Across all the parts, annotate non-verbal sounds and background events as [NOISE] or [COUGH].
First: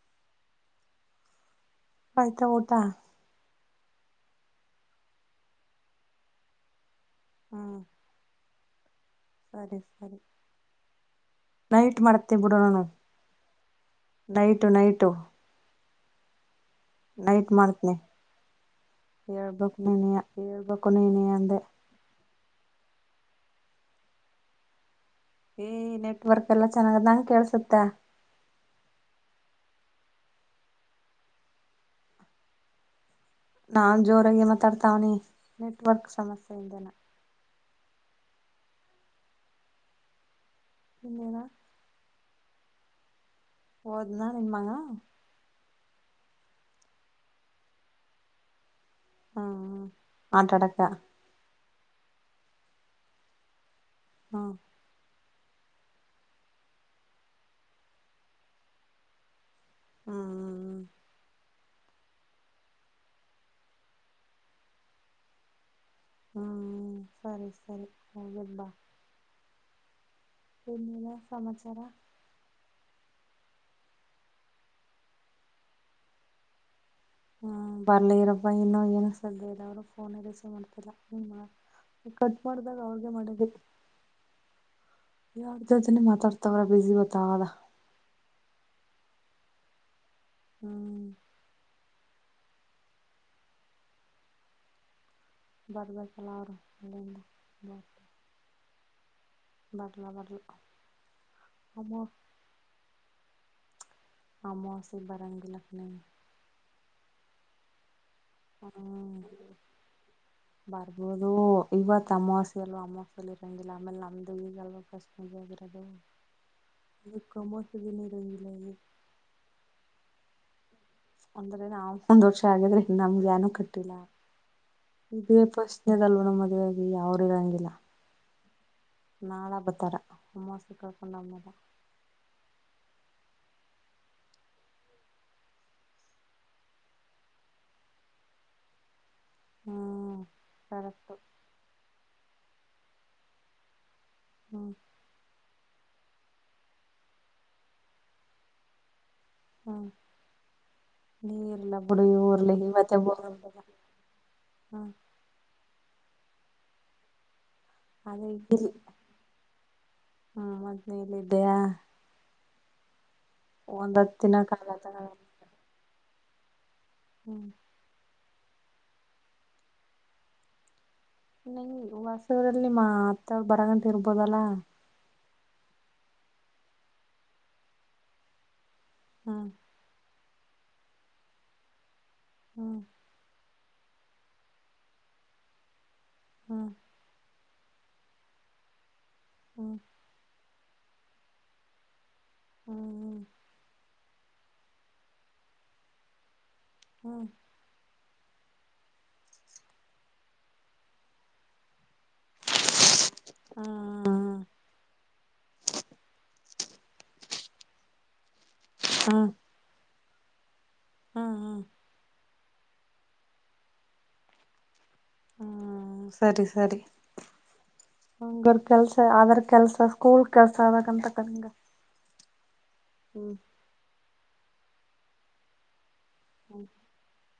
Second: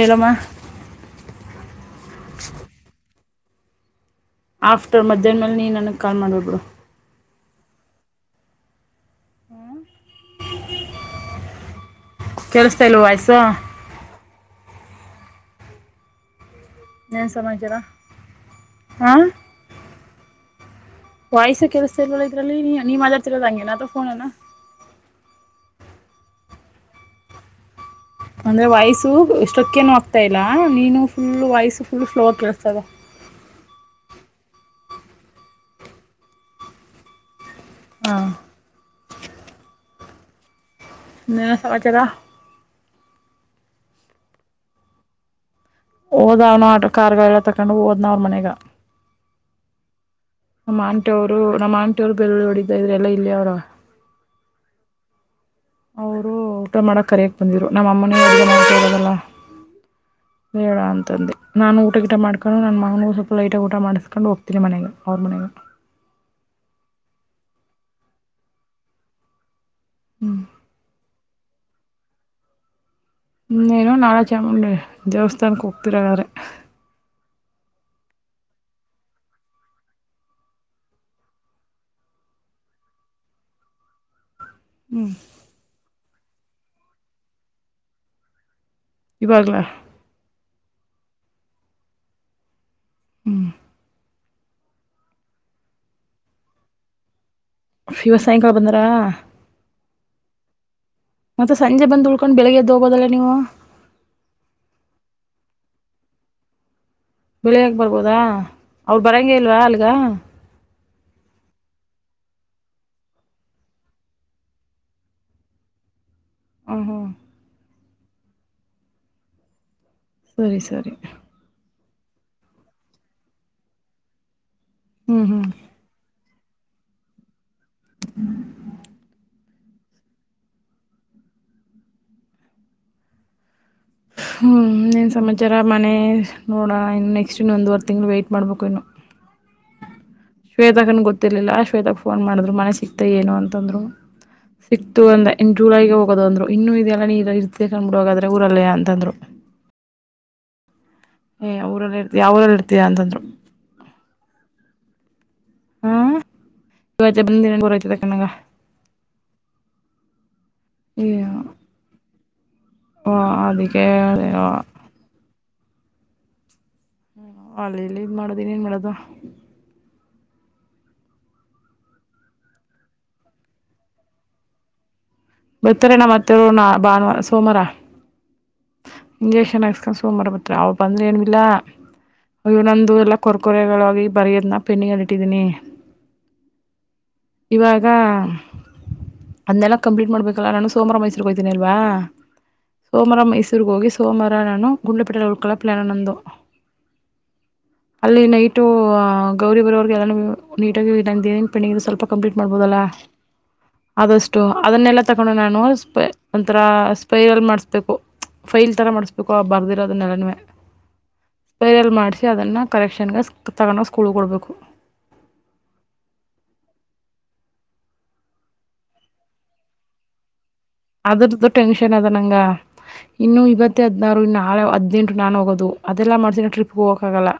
ಎಲ್ಲೋಮಾ. ಆಯ್ತಾ ಊಟಾ. ಆಫ್ಟರ್ ಮಧ್ಯಾಹನ್ಮೇಲೆ ನೀ ನನಗೆ ಕಾಲ್ ಮಾಡ್ಮೇಲೆ ಬಿಡು. ಹ. ಸರಿ ಸರಿ ನೈಟ್. ಟ್ ಮಾಡ್ತಿ ಬಿಡು ನಾನು ಕೇಳಿಸ್ತಾ ಇಲ್ವ ವಾಯ್ಸು ನೈಟು ನೈಟು. ಏನು ನೈಟ್ ಸಮಾಚಾರ ಮಾಡ್ತೀನಿ ಹೇಳ್ಬಕ್ ನೀನೆಯಾ ಹೇಳ್ಬ. ವಾಯ್ಸೇ ಕೆಳಸ್ತಿಲ್ವಲ್ಲಾ ಇದ್ರಲ್ಲಿ ನೀ ನೀ ಮಾತಾಡ್ತಿರೋದೆ ಹಂಗೆನಾ ಫೋನನಾ. ಏ ನೆಟ್ವರ್ಕ್ ಎಲ್ಲಾ ಚೆನ್ನಾಗದ ನಂಗ್ ಕೇಳಸುತ್ತೇ. ಅಂದ್ರೆ ವಾಯ್ಸು ಸ್ಟ್ರಕ್ಕೇನು ಆಗ್ತಾ ಇಲ್ಲಾ ನೀನು ಫುಲ್ ವಾಯ್ಸು ಫುಲ್ ಫ್ಲೋ ಆಗಿ ಕೆಳಸ್ತಾಯದೆ. ನಾನ್ ಜೋರಾಗಿ ಮಾತಾಡ್ತಾವನಿ ನೆಟ್ವರ್ಕ್ ಸಮಸ್ಯೆೆಯಿಂದನ. ಹಾ. ಇನ್ನೇನ ಇನ್ನೇನು ಸಮಾಚಾರಾ. ಹೋದ್ನಾ ನಿನ್ಮಗಾ. ಓದಾ ಅವ್ನು ಆಟೋ ಕಾರ್ ಗಾ ಎಲ್ಲಾ ತಕೊಂಡು ಓದ್ನಾವ್ರ ಮನೆಗ. ಹಾ. ನಮ್ಮ ಆಂಟಿವ್ರು ನಮ್ಮ್ ಆಂಟಿವ್ರು ಬೆಳ್ಳುಳ್ಳಿ ಓಡಿತಿದರೆ ಎಲ್ಲಾ ಇಲ್ಲೇ ಅವರೆ. ಹಾ. ಅವರು ಊಟಾ ಮಾಡಕ್ಕ ಕರೆಯಕ್ಕ ಬಂದಿರು ನಮ್ಮ ಅಮ್ಮನಿವ್ರರಿಗೆ ನಾವು ಕೇಳೋದಲ್ಲ. ಹ್ಮ್ ಹ್ಮ್ ಬೇಡಾ ಅಂತಂದೆ. ನಾನು ಊಟ ಗೀಟ ಮಾಡ್ಕೊಂಡು ನನ್ನ ಮಗನಗೂ ಸ್ವಲ್ಪ ಲೈಟಾಗಿ ಊಟ ಮಾಡಿಸ್ಕೊಂಡು ಹೋಗ್ತೀನಿ ಮನೆಗೆ ಅವ್ರ ಮನೆಗೆ. ಹ್ಮ್ ಸರಿ ಸರಿ ಹೋಗ್ ಬಿಟ್ ಬಾ. ಏನಿಲ್ಲಾ ಸಮಾಚಾರ. ನೀನು ನಾಳೆ ಚಾಮುಂಡಿ ದೇವಸ್ಥಾನಕ್ಕ ಹೋಗ್ತಿರಾ ಹಾಗಾದ್ರೆ. ಹ್ಮ ಬರ್ಲಿ ಇರಪ್ಪ ಇನ್ನು ಏನ ಸದ್ದೇ ಇಲ್ಲಾ ಅವ್ರು ಫೋನ್ ರಿಸೀವ್ ಮಾಡ್ತಿಲ್ಲಾ. ನೀ ಕಟ್ ಮಾಡ್ದಾಗ ಅವ್ರಗೆ ಮಾಡಿದೇ. ಹ್ಞೂ ಯಾರ ಜೊತೆನೆ ಮಾತಾಡ್ತವ್ರ ಬಿಜಿ ಬರ್ತಾದ. ಈವಾಗ್ಲಾ. ಹ್ಮ್. ಹ್ಮ್. ಬರ್ಬೆಕ್ಲಾ ಅವ್ರು ಹಿಂದೆ ಹಿಂದೆ. ಇವತ್ ಸಾಯಂಕಾಲಾ ಬಂದ್ರಾ. ಬರ್ಲಾ ಬರ್ಲ. ಮತ್ತೆ ಸಂಜೆ ಅಮ್ಮ ಬಂದ್ ಉಳ್ಕೊಂಡ ಬೆಳಗ್ಗೆ ಎದ್ದ ಹೋಗ್ಬೋದಲ್ಲಾ ನೀವು. ಆಮ್ಮಾಸ ಬರಂಗಂಗಲ್ ಅಪ್ನೆ ಬೆಳಿಯಕ್ ಬರ್ಬೋದಾ ಅವ್ರ ಬರಂಗಗೆ ಇಲ್ವಾ ಅಲ್ಗ ಬರ್ಬಹದು ಇವತ್ ಅಮಾವಾಸ್ಯ ಅಲ್ವಾ ಅಮಾವಾಸ್ಯಲಿ ಇರಂಗಿಲ್ಲ ಆಮೇಲೆ ನಮ್ದು ಈಗ ಅಲ್ವ ಕಸ್ಮ ಹದ್ರೆ ಹ್ಞೂ ಹ್ಞೂ ಇದು ಕಮೋಸಗಿನ ರಿಲ್ಲ ಸರಿ ಸರಿ ಒಂದ್ರೆ ನಾವ ಒಂದ್ ವರ್ಷ ಆಗಿದ್ರೆ ನಮ್ಗೆ ಏನ ಕಟ್ಟಿಲ್ಲ ಹ್ಞೂ ಇದೇ ಹ್ಞೂ ಪ್ರಶ್ನೆದಲ್ವಣ ಮದುವಾಗಿ ಯಾವ್ ಇರಂಗಿಲ್ಲ ನಾಳ ಬತ್ತ ತರಮ್ಮಸ ಕಳ್ಕೊಂಡಮ್ಮರ ಹ್ಞೂ ನೀನು ಸಮಾಚಾರ ಮನೆ ನೋಡೋಣ ಇನ್ನು ನೆಕ್ಸ್ಟ್ ಇನ್ನು ಒಂದೂವರೆ ತಿಂಗ್ಗಳು ವೆಯ್ಟ್ ಮಾಡಬೇಕು ಇನ್ನು ಹ್ಮ ಶ್ವೇತಕನ ಗೊತ್ತಿಲಿಲ್ಲ ಶ್ವೇತಾ ಫೋನ್ ಮಾಡಿದ್ರು ಮನೆ ಸಿಗ್ತ ಏನು ಅಂತಂದ್ರು ಹ್ಮ್ ಸಿಕ್ತು ಅಂದ ಎಂಟ ಜುಲೈಗೆ ಹೋಗೋದು ಅಂದ್ರು ಇನ್ನುೂ ಇದೆಲ್ಲ ನೀರು ಇರ್ದೆ ಕಂಡ್ಬಿಡೋಗಾದ್ರೆಊರಲ್ಲೇ ಅಂತಂದರು ಹ್ಮ ಏ ನೀರ್ಲ್ಲ ಊರಲ್ಲ ಬಿುಡಿ ಇರ್ತಿ ಯಾವ ಊರಲ್ಲಿ ಇರ್ತೀಯ ಊರ್ಲ್ಲಿವತ್ತ ಅಂತಂದ್ರು ಹ್ಮ ಹ ಇವ ಬಂದಿನ ಊರಯ್ತದೆ ಕಣಂಗ ಅದೇ ಹ್ಮ್ ಮದ್ನೇಲ್ಲ ಇದಿದ್ದಯಾ ಹಾ ಅದಕ್ಕೆ ಕಾಲ ತಗಲ್ಲ ಹ್ಮ್ ಹ್ಮ ಅಲ್ಲಿ ಇಲ್ಲಿ ಇದ್ ಮಾಡದನ್ ಏನ್ ಮಾಡೋದು ನೀ ಹೊಸರಲ್ಲಿ ನಿಮ್ಮ ಅತ್ತವರು ಬರಗಂಟ ಇರ್ಬೋದಲ್ಲ ಬರ್ತಾರೆಣ ಮತ್ತೆರ ನಾ ಭಾನುವಾರ ಸೋಮಾರ ಹ್ಮ್ ಇಂಜೆಕ್ಷನ್ ಹಾಕ್ಸ್ಕೊಂಡ್ ಸೋಮವಾರ ಬತ್ ಅವವು ಬಂದ್ರೆ ಏನ್ವಿಲ್ಲಾ ಹ್ಮ್ ಇನಂದು ಎಲ್ಲ ಕೊರ್ ಕೊರೆಗಳಾಗಿ ಬರೆಯೋದ್ನ ಪೆಂಡಿಗೆಲ್ಲಿ ಇಟ್ಟಿದ್ದೀನಿ ಹ್ಮ ಇವಾಗ ಹ್ಮ್ ಅಂದೆಲ್ಲ ಕಂಪ್ಲೀಟ್ ಮಾಡ್ಬೇಕಲ್ಲ ನನ ಸೋಮರ ಮೈಸೂರಿಗೆಗೆ ಹೋಗ್ತೀನಿ ಅಲ್ವಾ ಹ್ಮ್ ಸೋಮ್ರ ಹ್ಮ್ ಮೈಸೂರು ಹೋಗಿ ಸೋಮಾರ ನಾನು ಗಂಡಪಟ್ಟಟೆಯಲ್ಲಿ ಉಳ್ಕೊಳ್ಳ ಪ್ಲ ನ ನಂದ ಹ್ಮ್ ಅಲ್ಲಿ ನೈಟು ಗೌರಿ ಬರೋಗೆ ಎಲ್ಲ ನೀಟಾಗಿನ್ ಪಿಂಡಿಗೆ ಸ್ವಲ್ಪ ಕಂಪ್ಲೀಟ್ ಮಾಡ್ಬೋದಲ್ಲ ಆದಷ್ಟು ಹ್ಮ್ ಅದನ್ನೆಲ್ಲ ತಗೊಂಡು ನಾನು ಆಥರ ಸ್ಪೈರಲ್ ಮಾಡಸ್ಕು ಫೈಲ್ ತರ ಹ್ಮ್ ಮಾಡ್ಸ್ಬೇಕು ಆ ಬರ್ದಿರೋದ ನೆಲನವೇ ಹ್ಮ್ ಸ್ಪೇರಲ್ ಮಾಡಿಸಿ ಅದನ್ನ ಕರೆಕ್ಷನ್ಗೆ ತಗೊಂಡೋಗ ಸ್ಕೂಳ್ ಕೊಡ್ಬೇಕು ಹ್ಮ ಸರಿ ಸರಿ ಹಂಗರ್ ಕೆಲ್ಸ ಅದ್ರ ಕೆಲ್ಸ ಸ್ಕೂಲ್ ಕೆಲ್ಸ ಆದದಕಂತಕ್ಕದ ಹಿಂಗ ಅದ್ರದ್ದು ಟೆನ್ಷನ್ ಅದ ನಂಗ ಇನ್ನು ಇವತ್ತ ಹದ್ನಾರು ಇನ್ನು ನಾಳೆ ಹದ್ನೆಂಟು ನಾನು ಹೋಗೋದು ಅದೆಲ್ಲ ಮಾಡ್ತೀನಿ ಟ್ರಿಪ್ಗೆ ಹೋಗಕ್ಕಾಗಲ್ಲ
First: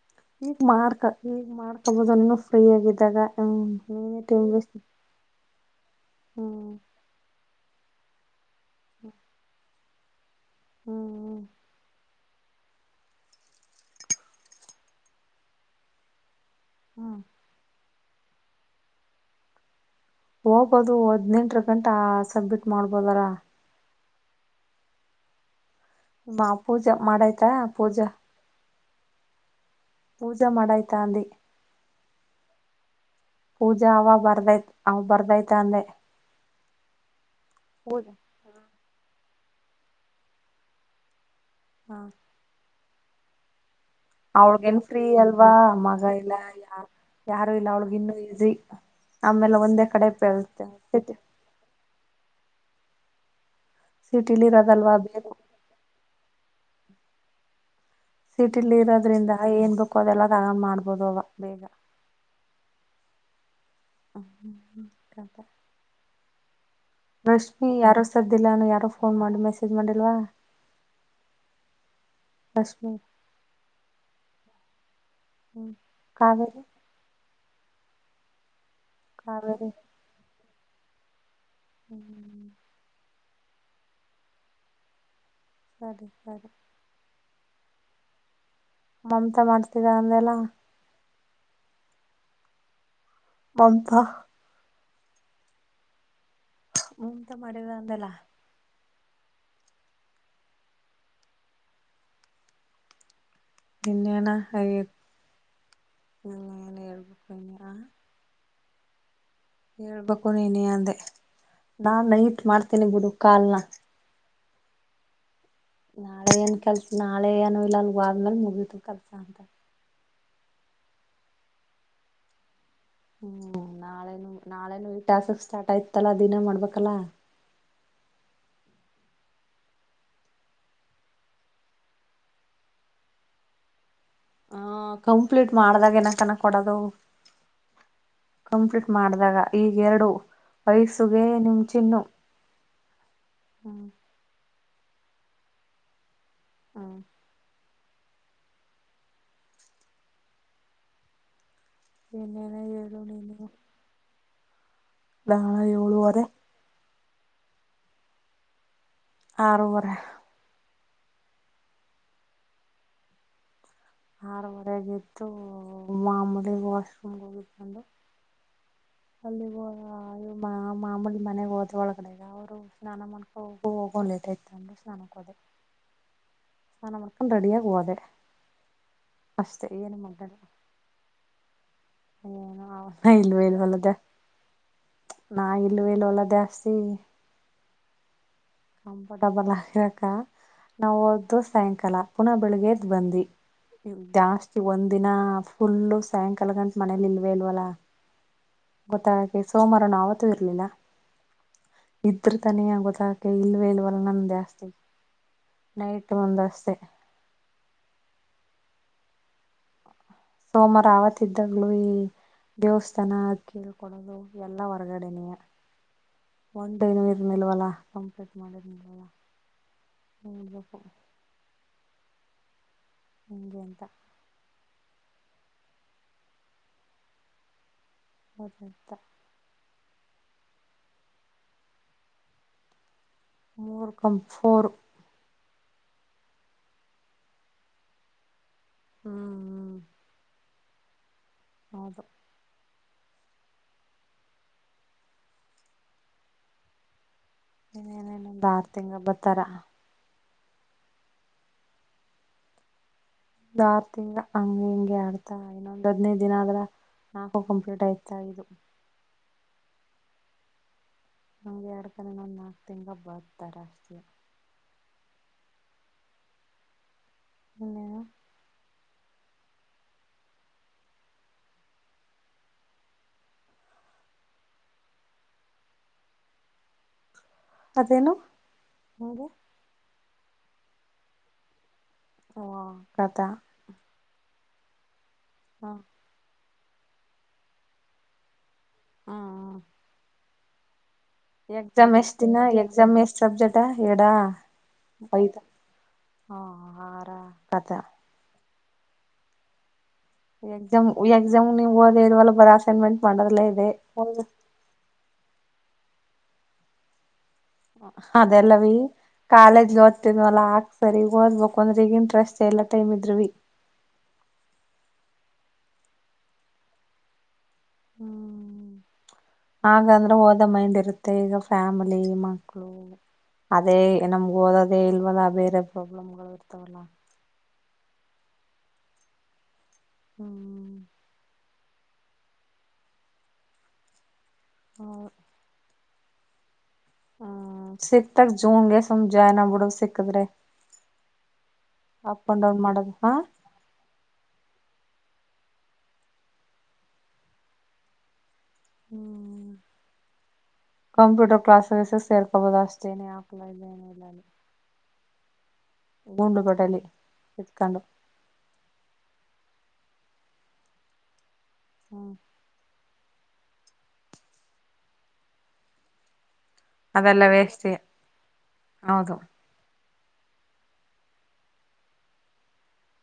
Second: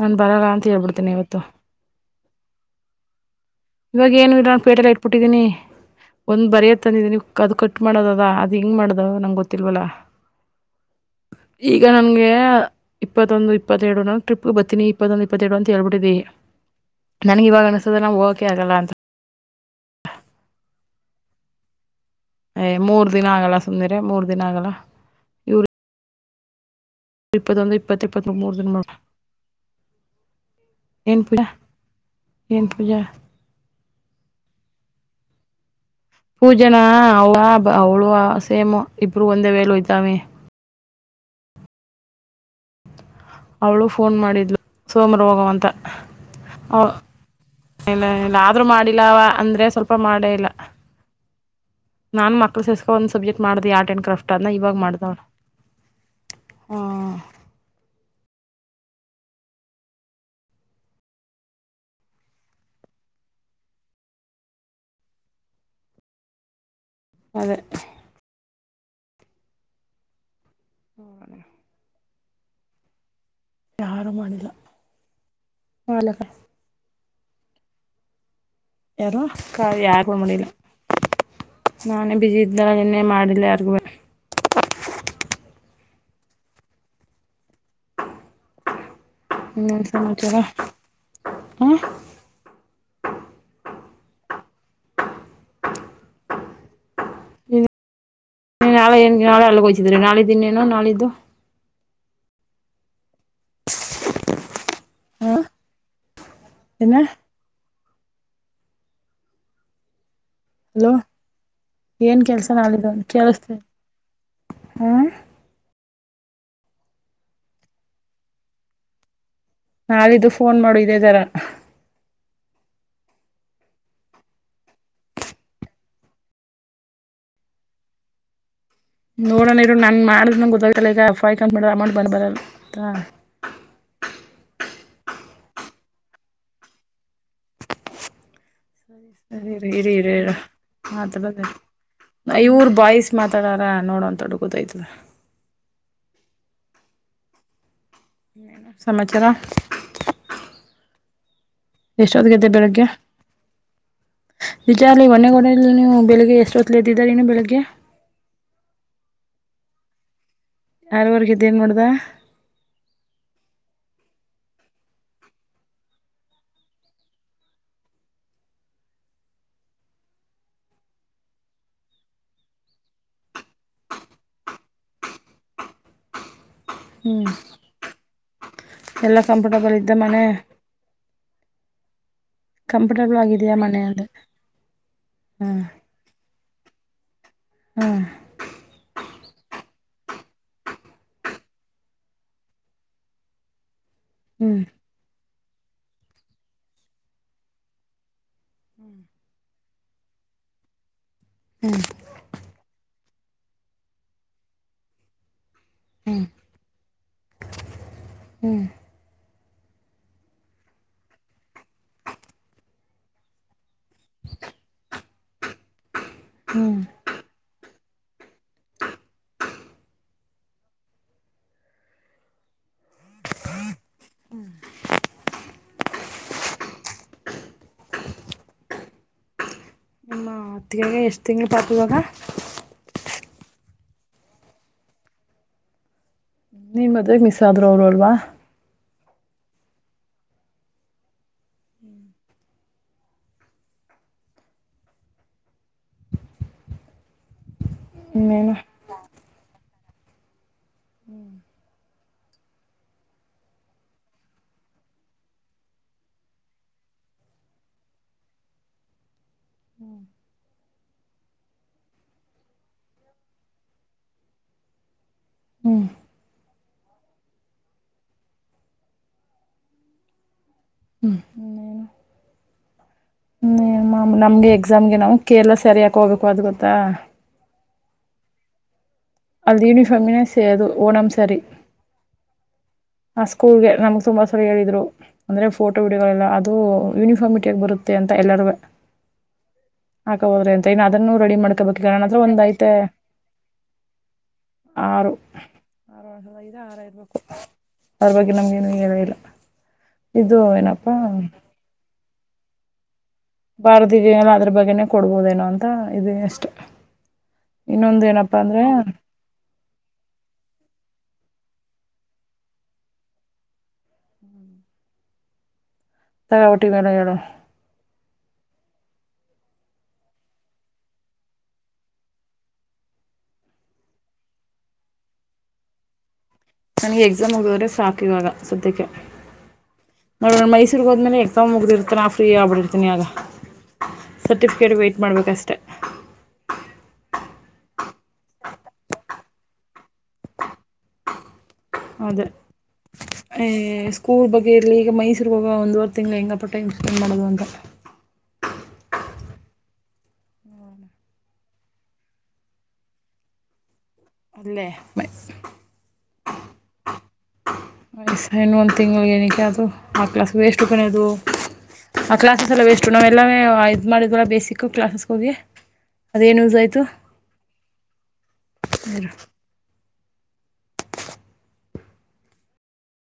ನಾನು ಬರಲ್ಲ ಈಗ ಅಂತ ಮಾಡ್ಕ ಹೇಳ್ಬಿಡ್ತೀನಿ ಇವತ್ತು ಈಗ ಮಾಡ್ಕೊಬೋದು ನೀ ಫ್ರೀಯ ಆಗಿದ್ದಾಗ ಹೇಟೈ ಇಬಿಟ್ಟಿದ್ದನಿ ಒಂದ್ ಬರಿ ತಂದಿ ಅದು ಕಟ್ ಮಾಡೋದದ ಅದು ಹಿಂಗೆ ಮಾಡೋದ ನಂಗೆ ಗೊತ್ತಲ್ವಲ್ಲ ಹ್ಮ್ ಈಗ ನನ್ಗೆ ಇಪ್ಪತ್ತೊಂದು ಇಪ್ಪತ್ತೆರಡು ನ ಟ್ರಿಪ್ಗೆ ಬತೀನಿ ಇಪ್ಪತ್ತೊಂದು ಇಪ್ಪತ್ತೆರಡು ಅಂತ ಹೇಳ್ಬಿಟ್ಟಿದಿ ಹ್ಮ್ ನನ್ಗ ಇವಾಗ ಅನ್ಸುದ ನ ಹೋಗಕೆ ಆಗಲ್ಲ ಅಂತ ಹೋಗೋದು ಹದ್ನೆಂಟರ ಗಂಟೆ ಯ ಮೂರ್ ದಿನ ಆಗಲ್ಲ ಸುಮಿರ ಮೂರ್ ದಿನ ಆಗಲ್ಲ ಇವ್ರ ಮ್ಮ ಪೂಜಾ ಮಾಡಾಯ್ತಾ ಪೂಜಾ ಇಪ್ಪತ್ತ್ಮೂರು ಮೂರು ದಿನ ಮಾಡ ಪೂಜಾ ಮಾಡೈತಾ ಅಂದಿ ಏನ್ ಪೂಜಾ ಪೂಜಾ ಅವ ಬರ್ದೈತ್ ಅವ ಬರ್ದೈತ ಅಂದೆ ಪೂಜನಾ ಅವ ಅವಳೂ ಹೌದಾ ಸೇಮ್ ಇಬ್ರು ಒಂದೇ ವೇಳೋಯ್ತಾವೆ ಹಾ [UNINTELLIGIBLE] ಅವಳು ಫೋನ್ ಮಾಡಿದ್ಲು ಫ್ರೀ ಸೋಮಾರ ಅಲ್ವಾ ಹೋಗವಂತ ಮಗ ಇಲ್ಲ ಅವ ಯಾರ್ ಯಾರು ಅವಳಗ ಇಲ್ಲ ಇನ್ನುೂ ಇಲ್ಲ ಈಸಿ ಆದ್ರರು ಮಾಡಿಲ್ಲವ ಆಮೇಲೆ ಅಂದ್ರೆ ಒಂದೇ ಸ್ವಲ್ಪ ಕಡೆ ಮಾಡೇ ಇಲ್ಲ ನಾನ್ ಮಕ್ಳ ಸಸ್ಕೊ ಒಂದ್ ಸಬ್ಜೆಕ್ಟ್ ಮಾಡ್ದ ಆರ್ಟ್ ಅಂಡ್ ಕ್ರಾಫ್ಟ್ ಸಿಟಿಲಿ ಅನ್ನ ಇವಾಗ ಇರೋದಲ್ವಾ ಮಾಡ್ದವ್ಳ ಬೇಗ ಹಾ ಸಿಟಿಲಿ ಇರೋದ್ರಿಂದ ಏನ್ ಬು ಅದೆಲ್ಲ ಕರ ಮಾಡ್ಬೋದು ಅವ ಬೇಗ ಹ್ಮಂತ [INAUDIBLE] ಅದೇ ರಶ್ಮಿ ಯಾರೋ ಸರ್ಲ್ಲಾನು ಯಾರೋ ಫೋನ್ ಮಾಡಿ ಮೆಸೇಜ್ ಮಾಡಿಲ್ವಾ ಹ [INAUDIBLE] ಬಷ್ಟ್ಮ [INAUDIBLE] ಯಾರು ಮಾಡಿಲ್ಲ ಹ್ಮ್ ಮಾಲಕ ಕಾದರಿ [INAUDIBLE] ಯಾರೋ ಕ ಕಾವೇರಿ ಯಾರ ಮುಲ್ಲ ನಾನೇ ಹ್ಮ್ ಬ್ಯುಸಿಇದ್ದಲ್ಲ ನೆನ್ನೆ ಮಾಡಿಲ್ಲ ಯಾರಿಗುವ ಸರಿ ಸರಿ [INAUDIBLE] ಮಮತಾ ಹ್ಮ್ ಮಾಡ್ತಿದ ಅಂದೆಲ್ಲ ಸಮಾಚಾರ ಹ ಒಂತ [INAUDIBLE] ಹಮಂತ ಮಾಡದ ಅಂತಲ್ಲ ನಾಳೆಏನ್ಗೆ ನಾಳೆ ಅಳಗೆೋಯ್ದ್ರಿ ನಾಳಿದ್ದ ಇನ್ನೇನು ನಾಳಿದ್ದು ನಿನ್ನೇನ ಅರಿ ಹಾ ಎನ್ನ ಹೇಳ್ಬೇಕು ಇನ್ ಆ ಹೇಳ್ಬೇಕು ನೀನಿ ಹಲೋ ಅಂದೆ ನಾನ್ ಏನ್ ನೈಟ್ ಕೆಲ್ಸ ಮಾಡ್ತೇನಿ ಬಿಡು ಕಾಲ್ನ ಹ ನಾಳೆ ಏನ್ ಕೆಲ್ಸ ನಾಳೆ ಏನು ಇಲ್ಲ ಅಲ್ ಆದ್ಮೇಲೆ ಮುಗಿತು ಕೆಲ್ಸ ಅಂತ ನಾಳಿದ್ದು ಫೋನ್ ಮಾಡು ಇದೇ ತರ ಹ್ಮ್ ನಾಳೆನು ನಾಳೆನು ಈ ಕಾಸಕ್ ಸ್ಟಾರ್ಟ್ ಆಯ್ತಲ್ಲ ದಿನ ಮಾಡ್ಬೇಕಲ್ಲ [UNINTELLIGIBLE] ನೋಡೋಣ ಇ ನನ್ ಮಾಡ್ದ್ ನಂಗಗೆ ಗೊತ್ತಾಗತಲ್ಲ ಈಗ ಫೈ್ ಕ್ಬಿಡ್ರ ಅಮೌಂಟ್ ಬಂದ ಬರಲ್ತ್ತ [UNINTELLIGIBLE] ಆ ಕಂಪ್ಲೀಟ್ ಮಾಡಿದಾಗ ಏನನ ಕೊಡೋದು ಕಂಪ ಸರಿ ಸರಿ ಇರಿ ಇ ಆತ ವಯಸ್ಸುಗೆ ಬ ನಿಮ್ ಚಿನ್ನು ಇವ್ರ ಬಾಯ್ಸ್ ಮಾತಾಡಾರ ಹ್ಮ್ ನೋಡೋಂತ ಹಡುಗತೈತ [UNINTELLIGIBLE] ಹ್ಮ ಸಮಾಚಾರ ಎಷ್ಟೊತ್ತಿಗೆದ್ದೆ ಎನ್ನನ ಹೇಳಡುಣ ನೀ [INAUDIBLE] ನಿಜಾರಲ್ಲಿ ಒನ್ನೇಗೋಡೆಯಲ್ಲಿ ನೀ ಬೆಳಿಗ್ಗೆ ಎಷ್ಟೊತ್ಲ ಎದ್ದಿದ್ದಾರನ್ನು ಬೆಳಿಗ್ಗೆ ಆರುವರೆ ಆರವರ್ಗ ಇದ ನ್ ಮಾಡೋಡ್ದ ಆರವರೆಗ ಇತ್ತು ಮಾಮೂಲಿ ವಾಶ್ರೂಮ್ಗೆ ಹೋಗಕೊಂಡು ಅಲ್ಲಿ ಹೋ ಅ ಮಾ ಮಾಮೂಲಿ ಮನೆಗ್ ಹೋದ ಒಳಗಡೆಗ ಅವರು ಸ್ನಾನ ಮಾಡಕೊಗ ಒಳ್ಳದಐತ ಅಂದ್ರೆ ಸ್ನಾನಕ್ಕ ಅದೆ [UNINTELLIGIBLE] ಸಾನ ಹ್ಮ್ ಮರ್ಕನ್ ರೆಡಿಯಗವದ ಎಲ್ಲ ಕಂಫರ್ಟಬಲ್ ಇದ್ದ ಮನೆ ಹ ಕಂಫರ್ಟಬಲ್ ಇಲ್ವೆ ಆಗಿದೆಯಾ ಮನೆ ಇಲ್ವಲ್ಲದ ಅಂದೆ ನಾ ಹ್ಮ್ ಇಲ್ಲೂ ಇಲ್ಲಲ್ಲ ದೇವಸಿ ಹ್ಮ ಕಂಫರ್ಟಬಲ್ ಆಗಿಇರಕ ನಾ ದ್ದು ಸಾಯಂಕಾಲ ಪುನಃ ಬೆಳಿಗ್ಗೆದ್ ಬಂದಿ ಜಾಸ್ತಿ ಒಂದ್ ದಿನ ಫುಲ್ಲು ಸಾಯಂಕಾಲ ಗಂಟ ಮನೇಲಿ ಇಲ್ವೇ ಇಲ್ವಲ್ಲ ಗೊತ್ತಾಗಕೆ ಸೋಮಾರ ನ ಆವತ್ತು ಇರ್ಲಿಲ್ಲ ಇದ್ರ ತಾನೆ ಗೊತ್ತಾಗ ಇಲ್ವೆೇ ಇಲ್ವಲ್ ನಂದು ಜಾಸ್ತಿ ನೈಟ್ ಹ್ಮ್ ಒಂದ ಅಷ್ಟೆ ಹ್ಮ್ ಸೋಮಾರ ಆವತ್ ಇದ್ದಾಗ್ಲೂ ಈ ದೇವಸ್ಥಾನ ಕಳ್ಕೊಡೋದು ಎಲ್ಲಾ ವರಗಡನೆಯ ಹ್ಮ್ ಒಂದ ನು ಇನಿಲ್ವಲ್ಲ ಕಂಪ್ಲೀಟ್ ಮಾಡಿರ್ನಲ್ವಲ್ಲ ಹ್ಮ ಬೇಕ ನಿಮ್ಗೆ ಅಂತ ಹೌದಂತ ಮ ತಿಗೆ ಎಷ್ಟ್ ತಿಂಗಳು ಪಾಪು ಈವಾಗ ಮೂರ್ ಕಂಫೋರ್ ನಿಮ್ ಮದುವೆಗೆ ಮಿಸ್ ಆದ್ರರು ಅವರು ಅಲ್ವಾ ಹ್ಮ್ ಹ್ಮ್ ಹೌದು ಇನ್ನೇನೇನ ಇನ್ನೇನು ಆರ್ ತಿಂಗ ಬಾತರ ಇನ್ನೂ ಆರ್ ತಿಂಗ ಹಂಗ ಹಿಂಗಗೆ ಆಡ್ತಾ ಇನ್ನೊಂದ್ ಹದ್ನೈದು ದಿನ ಆದ್ರ ನಾಕು ಕಂಪ್ಲೂಟ್ ಆಯ್ತಾ ಇದು ನಮ ಎರಡ್ ಕಂದ ನಂದ್ ನಾಕು ತಿಂಗ ಬರ್ತಾರ ಹ್ಮ್ ಹ ಹ್ಮ್ ಇನ್ನೇನು ಹ ಮಾ ನಮ್ಗೆ ಎಕ್ಸಾಮ್ಗೆ ನಾ ಕೇರಳ ಸರಿಯಾಕ್ ಹೋಗಬೇಕು ಅದ್ ಗೊತ್ತಾ ಅದೇನು ನಿಮ್ಗೆ ಅಲ್ಲಿ ಯೂನಿಫಾರ್ಮ್ ಿನ ಸೇ ಅದು ಓಣಂ ಸರಿ ಹ ಆ ಸ್ಕೂಲ್ಗೆ ನಮಗ್ ತುಂಬಾ ಸರಿ ಹೇಳಿದ್ರು ಅಂದ್ರೆ ಹ ಫೋಟೋ ವಿಡಿಯೋಗಳೆಲ್ಲ ಅದು ಯೂನಿಫಾರ್ಮಿಟ್ಗ ಬರುತ್ತೆ ಅಂತ ಎಲ್ಲರೂವೇ ಹಾ ಹಾಬೋದ್ರ ಎಂತ ಅದನ್ನು ರೆಡಿ ಎಕ್ಸಾಮ್ ಎಷ್ಟ್ ಮಾಡ್ಕೋಬೇಕುಣಂದ್ರೆ ದಿನ ಒಂದು ಐತೆ ಎಕ್ಸಾಮ್ ಎಷ್ಟ್ ಸಬ್ಜೆಕ್ಟಾ ಎಡಾ ಆರು ಐದು ಆರು ವರ್ಷದ ಹ ಇದೆ ಆರ ಇರ್ಬೇಕು ಕಥಾ ಅದ್ರ ಬಗ್ಗೆ ನಮ್ಗೇನು ಹೇಳಲಿಲ್ಲ ಇದು ಏನಪ್ಪಾ ಇವಲ್ಲ ಬರ ಅಸೈನ್ಮಂಟ್ ಬಾರದಿದನಲ್ಲ ಅದ್ರ ಬಗ್ಗೆನೆ ಕೊಡ್ಬೋದೇನೋ ಅಂತ ಇದು ಅಷ್ಟ ಅದೆಲ್ಲಾವೀ ಕಾಲೇಜ್ಗೆ ಓದ್ತಿದ್ವಲ್ಲ ಆಗ ಸರಿ ಓದ್ಬೇಕ ಒಂದ್ರಗ ಇಂಟ್ರಸ್ಟ್ ಎಲ್ಲ ಟೈಮ್ ಇದ್ವಿ ತಗಾವಟ್ಟಿ ಮನ ನ ಹಾಗಗಂದ್ರೆ ಓದ ಮೈಂಡ್ ಇರುತ್ತೆ ಈಗ ಫ್ಯಾಮಿಲಿ ಮಕ್ಕಳು ಅದೇ ನಮ್ಗ ಓದದೇ ಇಲ್ವಲ್ಲ ಬೇರೆ ಪ್ರಾಬ್ಲಮ್ಗಳು ಇ ನನಗೆ ಎಕ್ಸಾಮ್ ಮುಗುದ್ರೆ ಸಾಕ ಇವಾಗ ಸದ್ಯಕ್ಕೆ ನೋಡಣ ಮೈಸೂರ್ಗ ಹೋದ್ಮೇಲೆ ಎಕ್ಕೊಂಡ್ ಮುಗ್ದಿರ್ತಾನಾ ಫ್ರೀ ಆಗ್ಬಿಟ್ಟಿರ್ತನಿ ಆಗ ಸರ್ಟಿಫಿಕೇಟ್ ವೆಟ ಹ ಮಾಡಬೇಕಷ್ಟೆ ಹ್ಮ್ ಸಿಕ್ತಕ್ ಜೂನ್ಗೆ ಸುಮ್ ಜಾಯ್ನ್ ಆಗ್ಬಿಡು ಸಿಕ್ಕದ್ರೆ ಅದೇ ಅ ಸ್ಕೂಲ್ ಬಗ್ಗೆ ಇರ್ಲಿ ಈಗ ಮೈಸೂರು ಇನ್ನೂ ಒಂದವರೆ ತಿಂಗಳು ಹೆಂಗಪ್ಪ ಟೈಮ್ ಸ್ಪೆಂಡ್ ಮಾಡೋದು ಅಂತ ಹ್ಮ್ ಕಂಪ್ಯೂಟರ್ ಕ್ಲಾಸಸ್ ಸೇರ್ಕೋಬಹುದು ಅಷ್ಟೇನ ಆಕ್ಲ ಅಲ್ಲೇ ಗುಂಡ್ಲುಪೇಟೆ ಹಾಗ ಸ ಇನ್ನೊಂದು ತಿಂಗಂಳಿಗೆ ಏನಕ್ಕೆ ಅದು ಆ ಕ್ಲಾಸ್ ವೇಸ್ಟ್ ಕಣ್ಣೆ ಅದು ಆ ಕ್ಲಾಸಸ್ ಎಲ್ಲ ವೇಸ್ಟ್ು ನಾವ್ೆಲ್ಲ ಇದ್ ಮಾಡಿದ್ಲ್ಲ ಬೇಸಿಕ್ ಕ್ಲಾಸಸ್ ಹೋಗಿ ಅದೇನು ಯೂಸ್ ಆಯಿತು ಅವೆಲ್ಲ ವೇಸ್ಟೆ ಇರು ಹೌದು